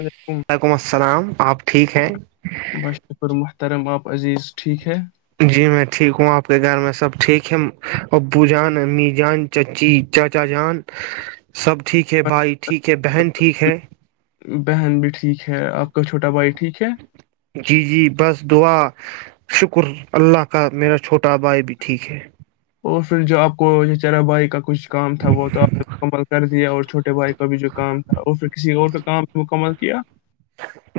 علیکم وعلیکم السلام آپ ٹھیک ہیں بس شکر محترم آپ عزیز ٹھیک ہے [unintelligible] جی میں ٹھیک ہوں آپ کے گھر میں سب ٹھیک ہے ابو جان امی جان چچی چاچا جان سب ٹھیک ہے بھائی ٹھیک ہے بہن ٹھیک ہے بہن بھی ٹھیک ہے آپ کا چھوٹا بھائی ٹھیک ہے جی جی بس دعا شکر اللہ کا میرا چھوٹا بھائی بھی ٹھیک ہے اور پھر جو آپ کو چرہ بھائی کا کچھ کام تھا وہ تو آپ مکمل کر دیا اور چھوے بھائی کا بھی جو کام تھا اور پھر کسی اور کا کام مکمل کیا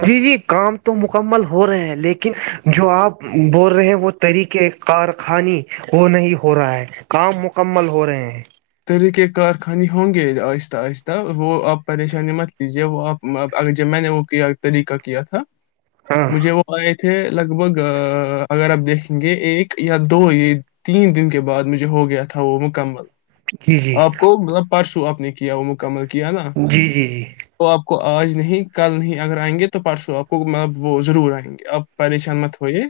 جی جی کام تو مکمل ہو رہے ہیں لیکن جو آپ بول رہے ہیں وہ طریقے کارخانے وہ نہیں ہو رہا ہے کام مکمل ہو رہے ہیں طق کارخانے ہوں گے آہستہ آہستہ وہ آپ پریشانی مت لیجیے وہ آپ ا جب میں نے وہ کیا طریقہ کیا تھا ہاں مجھے وہ آئے تھے لگ بھگ اگر آپ دیکھیں گے ایک یا دو یہ تین دن کے بعد مجھے ہو گیا تھا وہ مکمل جی جی آپ کو مطلب پرسو آپ نے کیا وہ مکمل [unintelligible] جی جی جی آ کو آج نہیں کل نہیں اگر آئیں گے تو پرسوں آپ کو مطلب وہ ضرور آئیں گے آپ پریشان مت ہوئے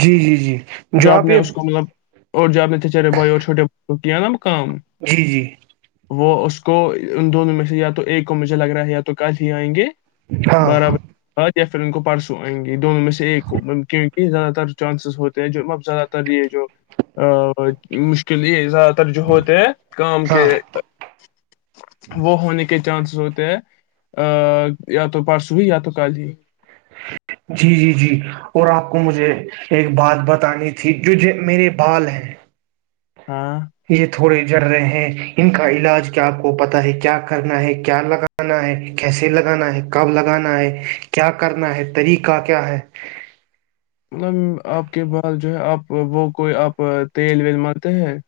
جی جی جی جو آپ نے یہ اس کو مطلب اور جو آ اپ نے چارے بائی اور چھوے ب کیای مقام [unintelligible] جی جی وہ اس کو ان دونوں میں سے یا تو ایک کو مجھے لگ رہا ہے یا تو کل ہی آئیں گے ہاں برابر یا پھر ان کو پرسوں آئ گے یہ دون م میں سے ایک یہ زیادہ تر چانسز ہوتے ہیں جو اب زیادہ تر یہ جو ا مشکل یہ ہے زیادہ تر جو ہوتے ہیں کام ہاں کے وہ ہونے کے چانسز ہوتے ہیں ا یا تو پارسو ہی یا تو کال ہی جی جی جی اور آپ کو مجھے ایک بات بتانی تھی جو جو میرے بال ہیں ہاں یہ تھوڑے جڑ رہے ہیں ان کا علاج کیا آپ کو پتا ہے کیا کرنا ہے کیا لگانا ہے کیسے لگانا ہے کب لگانا ہے کیا کرنا ہے طریقہ کیا ہے مطلب آپ کے بر جو ہے آپ وہ کوئی آپ تیل ویل مارتے ہیں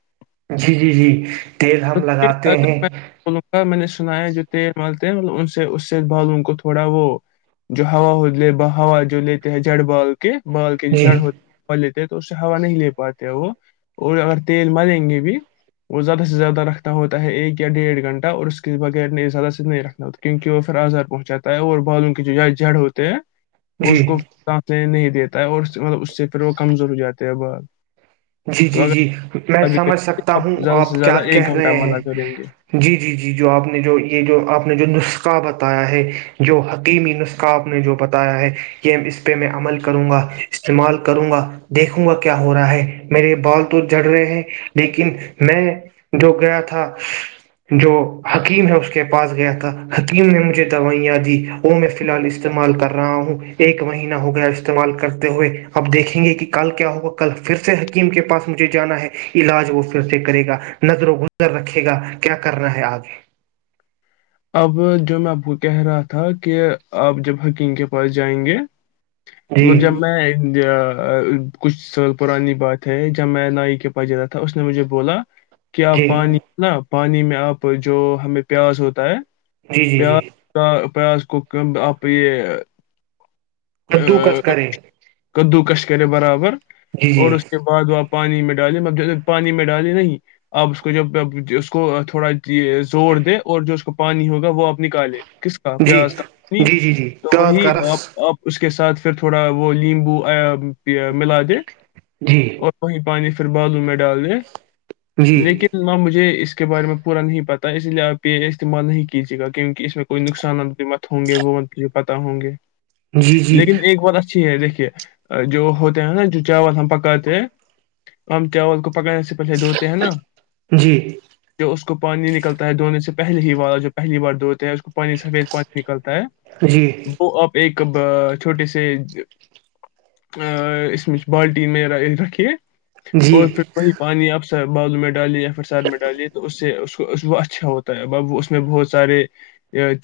جی جی جی تیل ہم لگاتے اگر ہیں میں بولوں گا میں نے سنا جو تیل مالتے ہیں ملب ان سے اس سے بال ان کو تھوڑا وہ جو ہوا ہوا جو لیتے ہیں جڑ بال کے بال کے جی جڑ ہو پ لیتے تو اس سے ہوا نہیں لے پاتے وہ اور اگر تیل مریں گے بھی وہ زیادہ سے زیادہ رکھنا ہوتا ہے ایک یا ڈیڑھ گھنٹہ اور اس کے بغیر نے زیادہ سے نہیں رکھنا ہوتا کیونکہ وہ پھر آزار پہنچ جاتا ہے اور بالوں کے جو جڑ ہوتے ہیں جی اس کوتے نہیں دیتا ہے اور مطلب اس سے پھر وہ کمزور ہو جاتے ہیں بال جی تو جی اگر جی میں ابھی کریں سمجھ گے، سکتا ہوں زیادہ سے آپ زیادہ کیا کہ ایک گھنٹہ رہے مزہ کریں گے ہیں جی جی جی جو آپ نے جو یہ جو آپ نے جو نسخہ بتایا ہے جو حکیمی نسخہ آپ نے جو بتایا ہے یہ اس پہ میں عمل کروں گا استعمال کروں گا دیکھوں گا کیا ہو رہا ہے میرے بال تو جڑ رہے ہیں لیکن میں جو گیا تھا جو حکیم ہے اس کے پاس گیا تھا حکیم نے مجھے دوائیاں دی وہ میں فی الحال استعمال کر رہا ہوں ایک مہینہ ہو گیا استعمال کرتے ہوئے اب دیکھیں گے کہ کل کیا ہوگا کل پھر حکیم کے پاس مجھے جانا ہے علاج وہ پھر سے کرے گا نظر و گزر رکھے گا کیا کرنا ہے آگے اب جو میں آپ کو کہہ رہا تھا کہ آپ جب حکیم کے پاس جائیں گے م جب جی میں کچھ س پرانی بات ہے جب میں نائی کے پاس ج رہا تھا اس نے مجھے بولا کیا جی پانی نا پانی میں آپ جو ہمیں پیاس ہوتا ت جی جی ب جی کا پیاز کوک آپ یہ آ، کدو کس کرے کدو کش کرے برابر جی جی اور اس کے بعد وہ آپ پانی میں ڈالیں م پانی میں ڈالیں نہیں آپ اس کو جب اس کو تھوڑا زور دے اور جو اس کو پانی ہوگا وہ آپ نکالے کس کا جی پیاز کا جی جی جی تو پیاز وہی کا رس آپپ اس کے ساتھ پھر تھوڑا وہ لیمبو ملا دے جی اور وہی پانی سے پھر بعادوں میں ڈال دیں جی لیکن ہاں مجھے اس اس کے بارے میں پورا نہیں پتا اس لیے آپ یہ استعمال نہیں کیجیے گا کیونکہ اس میں کوئی نقصانات بھی مت ہوں گے وہ ان پتتا ہوں گے جی جی لیکن ایک بات اچھی ہے دیکھیے جو ہوتے ہیں ہے نا جو چاول ہم پکاتے ہیں ہم چاول کو پکڑنے سے پہلے دھوتے ہیں نا جی جو اس کو کو پانی نکلتا ہے دھونے سے پہے ہی والارا جو پہلی بار دوڑتا ہے اس کو پانی سفید پانی نکلتا ہے جی وہ اب ایک کب چھوٹے سے ا اس میں بالٹین میں رکھیے اور جی پھر وہی پانی آپ سے بالوں میں ڈالی یا پھر سر میں ڈالی تو اس سے وہ اچھا ہوتا ہے ا وہ اس میں بہت سے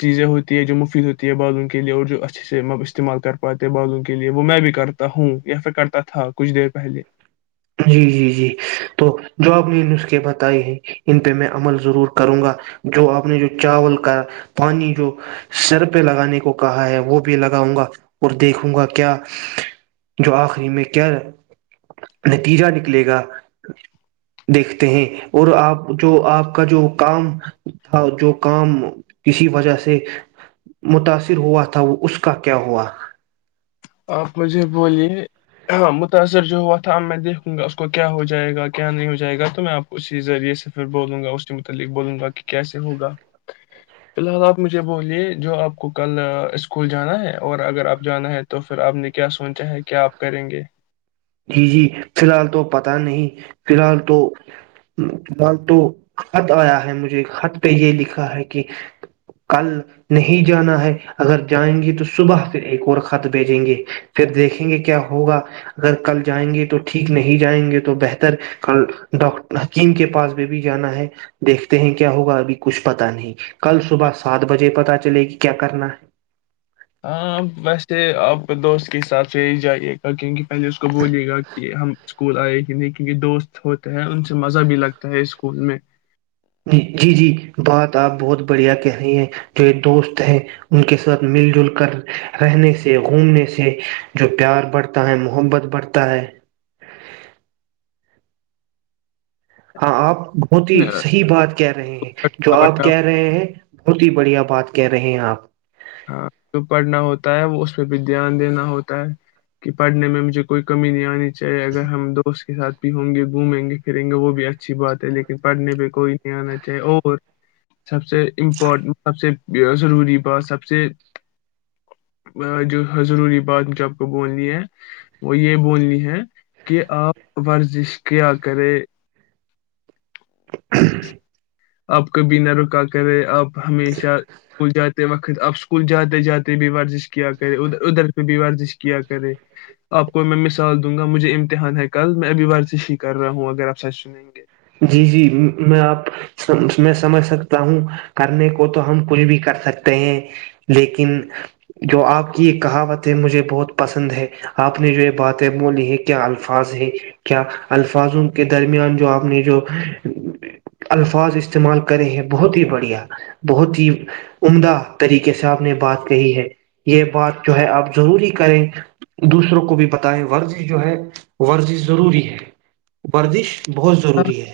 چیزیں ہوتی ہے جو مفید ہوتی ہے بالوں کے لیے اور جو ا اچھے سے م استعمال کر پاتے بغوں کے لیے وہ میں بھی کرتا ہوں یا پھر کرتا تھا کچھ دیر پہلے جی جی جی تو جو آپ نے یہ نسخے بتائے ہیں ان پہ میں عمل ضرور کروں گا جو آپ نے جو چاول کا پانی جو سر پہ لگانے کو کہا ہے وہ بھی لگاؤں گا اور دیکھوں گا کیا جو آخری میں کیا نتیجہ نکلے گا دیکھتے ہیں اور آپ جو آپ کا جو کام تھا جو کام کسی وجہ سے متاثر ہوا تھا اس کا کیا ہوا آپ مجھے بولیے ہاں متاثر جو ہوا تھا اب میں دیکھوں گا اس کو کیا ہو جائے گا کیا نہیں ہو جائے گا تو میں آپ اسی ذریعے سے پھر بولوں گا اس کے متعلق بولوں گا کہ کیسے ہوگا فی الحال آپ مجھے بولیے جو آپ کو کل اسکول جانا ہے اور اگر آپ جانا ہے تو پھر آپ نے کیا سوچا ہے کیا آپ کریں گے؟ جی جی فی الحال تو پت نہیں فی الحال تو فی الحال تو خط آیا ہے مجھے خط پہ یہ لکھا ہے کہ کل نہیں جانا ہے اگر جائیں گے تو صبح پ ایک اور خط بھیجیں گے پھر دیکھیں گے کیا ہوگا اگر کل جائیں گے تو ٹھیک نہیں جائیں گے تو بہتر ڈاکٹر حکیم کے پاس بھی بھی جانا ہے دیکھتے ہیں کیا ہوگا ابھی کچھ پتا نہیں کل صبح سات بجے پتا چلے گی کیا کرنا ہے ہاں ویسے آپ دوست کے ساتھ رہ ہی جائیے گا کیونکہ پہلے اس کو بولیے گا کہ ہم اسکول آئے ہی نہیں کیونکہ دوست ہوتے ہیں ان سے مزہ بھی لگتا ہے اسکول میں ج جی جی بات آپ بہت بڑھیا کہہ رہی ہیں جو ایک دوست ہے ان کے ساتھ مل جل کر رہنے سے گھومنے سے جو پیار بڑھتا ہے محبت بڑھتا ہے ہاں آپ بہت ہی صحی بات کہہ رہے ہیں جو آپ کہہ رہے ہیں بہت ہی بڑھیا بات کہہ رہے ہیں آپ ہاں جو پڑھنا ہوتا ہے وہ اس پہ بھی دھیان دینا ہوتا ہے کہ پڑھنے میں مجھے کوئی کمی نہیں آنی چاہے اگر ہم دوست ساتھ بھی ہوں گے گھومیں گے پھریں گے وہ بھی اچھی بات ہے لیکن پڑھنے پہ کوئی نہیں آنا چاہیے اور سب سے امپورٹنٹ سب سے ضروری بات سب سے سب سے جو ضروری بات جو آپ کو بولنی ہے وہ یہ بولنی ہے کہ آپ ورزش کیا کریں [unintelligible] آپ کبی نہ رکا کرے آپ ہمیشہ اسکول جاتے وقت آپ اسکول جاتے جاتے بھی ورزش کیا کرے ادھر ادھر پہ بھی ورزش کیا کرے آپ کو میں مثال دوں گا مجھے امتحان ہے کل میں ابھی ورزش ہی کر رہا ہوں اگر آپ سچ سنیں گے جی جی میں آپ میں سمجھ سکتا ہوں کرنے کو تو ہم کچھ بھی کر سکتے ہیں لیکن جو آپ کی یہ کہاوت ہے مجھے بہت پسند ہے آپ نے جو یہ باتیں بولی ہے کیا الفاظ ہے کیا الفاظوں کے درمیان جو آپ جو الفاظ استعمال کرے ہیں بہت ہی بڑھیا بہت ہی عمدہ طریقے سے آپ نے بات کہی ہے یہ بات جو ہے آپ ضروری کریں دوسروں کو بھی بتائیں ورزش جو ہے ورزش ضروری ہے ورزش بہت ہ ضروری ہے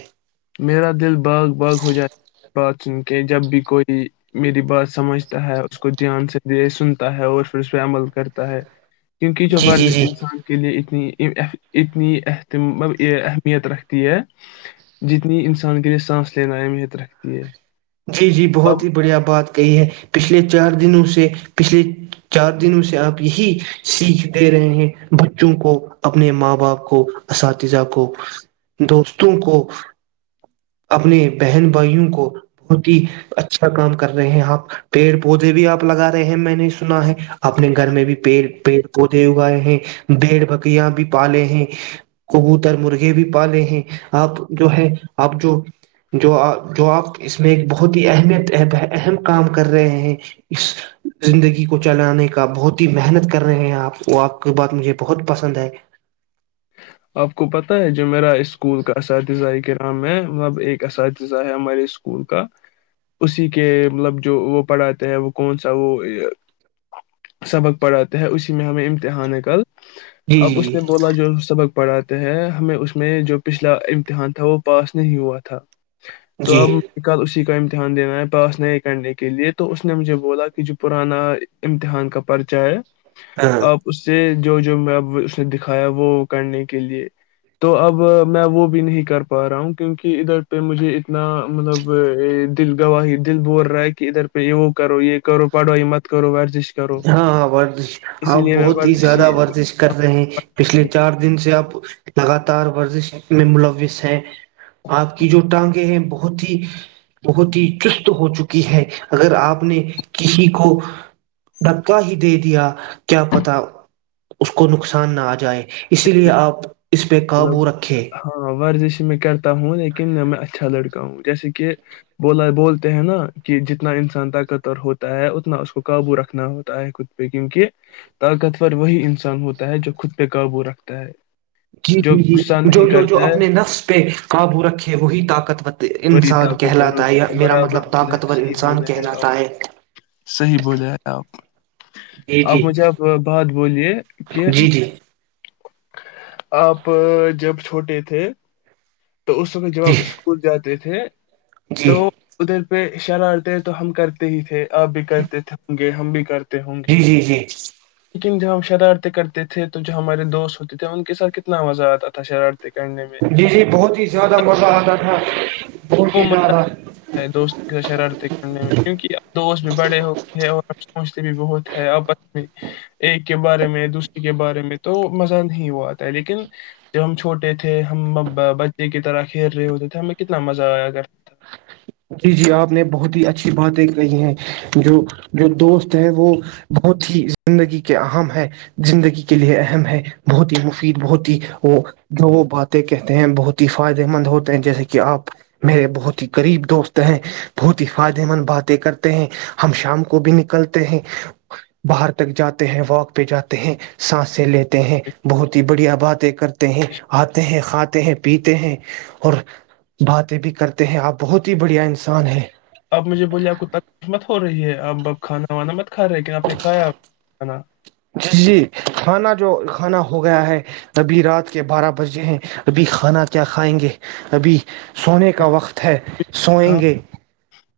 میرا دل باغ باغ ہو جائے بات سن کے جب بھی کوئی میری بات سمجھتا ہے اس کو دھیان سے سنتا ہے اور پھر اس پہ عمل کرتا ہے کیونکہ یہ جو جی جی ورزش جی انسان کے لیے ا اتنی اہتم اہمیت رکھتی ہے جتنی انسان کے لیے سانس لینا اہمیت رکھتی ہے جی جی اب بہت ہی بڑھیا بات کئی ہے پچھلے چار دنوں سے پچھلے چار دنوں سے آپ یہی سیکھ دے رہے ہیں بچوں کو اپنے ماں باپ کو اساتذہ کو دوستوں کو اپنے بہن بھائیوں کو بہت ہی اچھا کام کر رہے ہیں آپ پیڑ پودے بھی آپ لگا رہے ہیں میں نے سنا ہے اپنے گھر میں بھی پڑ پیڑ پودے اگائے ہیں بیڑ بکریاں بھی پالے ہیں کبوتر مرغے بھی پالے ہیں آپ جو ہے آپ جو جو جو آپ اس میں ایک بہت ہی اہمیت اہم کام کر رہے ہیں اس زندگی کو چلانے کا بہت ہی محنت کر رہے ہیں آپ وہ آپ کی بات مجھے بہت پسند ہے آپ کو پتا ہے جو جو میرا اسکول کا سر اتذ کے نام میں مطلب ایک اساتذہ ہے ہمارے اسکول کا اسی کے مطلب جو وہ پڑھاتے ہیں وہ کون سا وہ سبق پڑھاتے ہے اسی میں ہمیں امتحان کل جی آب اس نے جی بولا جو سبق پڑھاتے ہیں ہمیں اس میں جو پچھلا امتحان تھا وہ پاس نہیں ہوا تھا تو جی اب کل اسی کا امتحان امتحان دینا ہے پاس نہیں کرنے کے لیے تو اس نے مجھے بولا کہ جو پرانا امتحان کا پرچہ ہے ہاں آپ اس سے جو جو میں اب اس نے دکھایا وہ کرنے کے لیے تو اب میں وہ بھی نہیں کر پا رہا ہوں کیونکہ ادھر پہ مجھے اتنا مطلب دل گواہی دل بول رہا ہے کہ ادھر پہ یہ وہ کرو یہ کرو پڑھو یہ مت کرو ورزش کرو ہاں ہاں ورزش اسی آپ لیے میں بہت ہی ورزش زیادہ ورزش کر رہے ہیں پچھلے چار دن سے آپ لگاتار ورزش میں ملوث ہے آپ کی جو ٹانگ ہیں بہت ہی بہت ہی چست ہو چکی ہے اگر آپ نے کسی کو دکا ہی دے دیا کیا پتا اس کو نقصان نہ آ جائے اسی لیے اپ اس پہ کام وہ رکھیں السلام علیکم اچھا لڑکا ہوں جیسے کہ بولا ہے بولتے ہیں نا کہ جتنا انسان طاقتور ہوتا ہے اتنا اس کو قابو رکھنا ہوتا ہے کچھ پیکنگ کی ہے طاقتور وہی انسان ہوتا ہے جو خود پہ ہے تو وہ رکھتا ہے اس پہ جو غصہ اتنا جو نہیں جو جو کرتا ہے اپنے نفس پہ ابو رکھے وہی طاقت وہی انسان طاقتور کہلاتا ہوتا ہے میرا برابر مطلب بولے ہیں طاقتور صحیح انسان بولے ہیں آپ کہلاتا ہے صحیح بولے ہیں آپ آپ جی مجھے آپ جی اب جب چھوٹے تھے تو اس وقت جب جی آپ اسکول جاتے کہ جی تو ادھر پہ شرارتےے تو ہم کرتے ہی تھے آ بھی کرتے ہم بھی کر جی جی جی ج ہم شرارتیں کرتے تھے تو ہمارے دوست ہوتے تھے ان کے ساتھ کتنا مزہ آتا تھا شرار جی جی بہت ہی زیادہ مزہ اتا تھا بہت وہ ہی مز زیادہ ہے دوستوں سے شرارتیں کرنے میں کیونکہ اب دوست بھی بڑے ہوتےئے ہیں اور سوچتے بھی بہت ہے آپس میں ایک کے بارے میں دوسرے کے بارے میں تو مزہ نہیں ہو آتا لیکن جب ہم چھوٹے تھے ہم بچے کی طرح کھیل رہے ہوتے تھے ہمیں کتنا مزہ [inaudible] جی شا اپ نے بہت ہی اچھی بات دیکھنی ہے جو جو دوست ہیں وہ بہت ہی زندگی کے عام ہیں زندگی کے لیے اہم ہے بہت ہی حسین بہت ہی وہ جو وہ باتیں کہتے ہیں بہت ہی فائدہ مند ہوتے ہیں جیسے کہ اپ میرے بہت ہی قریب دوست ہیں بہت ہی خادمن باتیں کرتے ہیں ہم شام کو بھی نکلتے ہیں باہر تک جاتے ہیں واک بھی جاتے ہیں سانسیں لیتے ہیں بہت ہی بڑھیا باتیں کرتے ہیں اتے ہیں کھاتے ہیں پیتے ہیں اور باتیں بھی کرتے ہیں اپ یہ پاگل ہے بہت ہی بڑھیا انسان ہے آپ مجھے بولیے آپ کو تکلیف مت ہو رہی ہے اپ اب کھانا وانا مت کھا رہے لیکن آپ نے کھایا کھانا جی جی کھانا جو کھانا ہو ہو گیا ہے ابھی رات کے بارہ بجے ہیں ابھی کھانا کیا کھائیں گے ابھی سونے کا وقت ہے سوئیں ہاں گے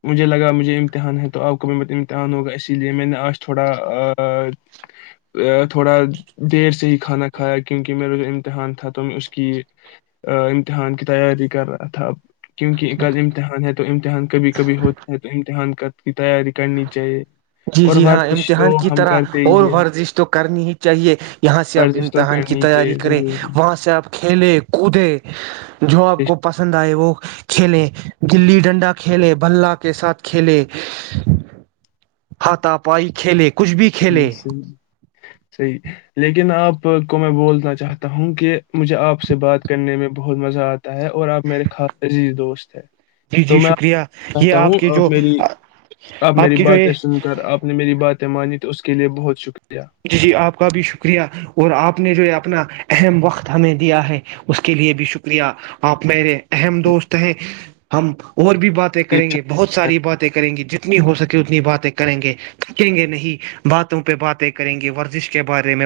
مجھے لگا امتحان ہے تو آپ کو بھی امتحان ہوگا اسی لیے میں نے آج تھوڑا تھوڑا دیر سے ہی کھانا کھایا کیونکہ میرا جو امتحان تھا تو میں اس کی امتحان کی تیاری کر رہا تھا کیونکہ امتحان ہے تو امتحان کبھی کبھی ہوتا ہے تو امتحان کا کی تیاری کرنی چاہیے جی اور جی ہاں ورزش تو امتحان کی ہم طرح کرتے ہی اور ہے ورزش تو کرنی ہی چاہیے یہاں سے آپ ورزش تو امتحان کی کرنی تیاری چاہیے کریں ضروری وہاں سے آپ کھیلیں کودے جو آپ کو پسند آئے وہ کھیلیں گلی ڈنڈا کھیلے بھلہ کے ساتھ کھیلے ہاتا پائی کھیلے کچھ بھی صحیح کھیلیں صحیح صحیح لیکن آپ کو میں بولنا چاہتا ہوں کہ مجھے آپ سے بات کرنے میں بہت مزہ آتا ہے اور آپ میرے خا عزیز دوست ہے جی تو جی میں شکریہ یہ چتا ہوں کے آپ جو میری آپ میری کی جو یہ باتیں سن کر آپ نے میری بات تمع تو اس کے لیے بہت شکریہ جی جی آپ کا بھی شکریہ اور آپ آپ نے جو ہے اپنا اہم وقت ہمیں دیا ہے اس کے لیے بھی شکریہ آپ میرے اہم دوست ہیں ہمپ اور بھی باتیں یہ کریں گے بہت اچھا ساری باتیں کریں گی جتنی ہو سکے اتنی باتیں کریں گے سکیں گے نہیں باتوں پہ بات کریں گے ورزش کے بارے میں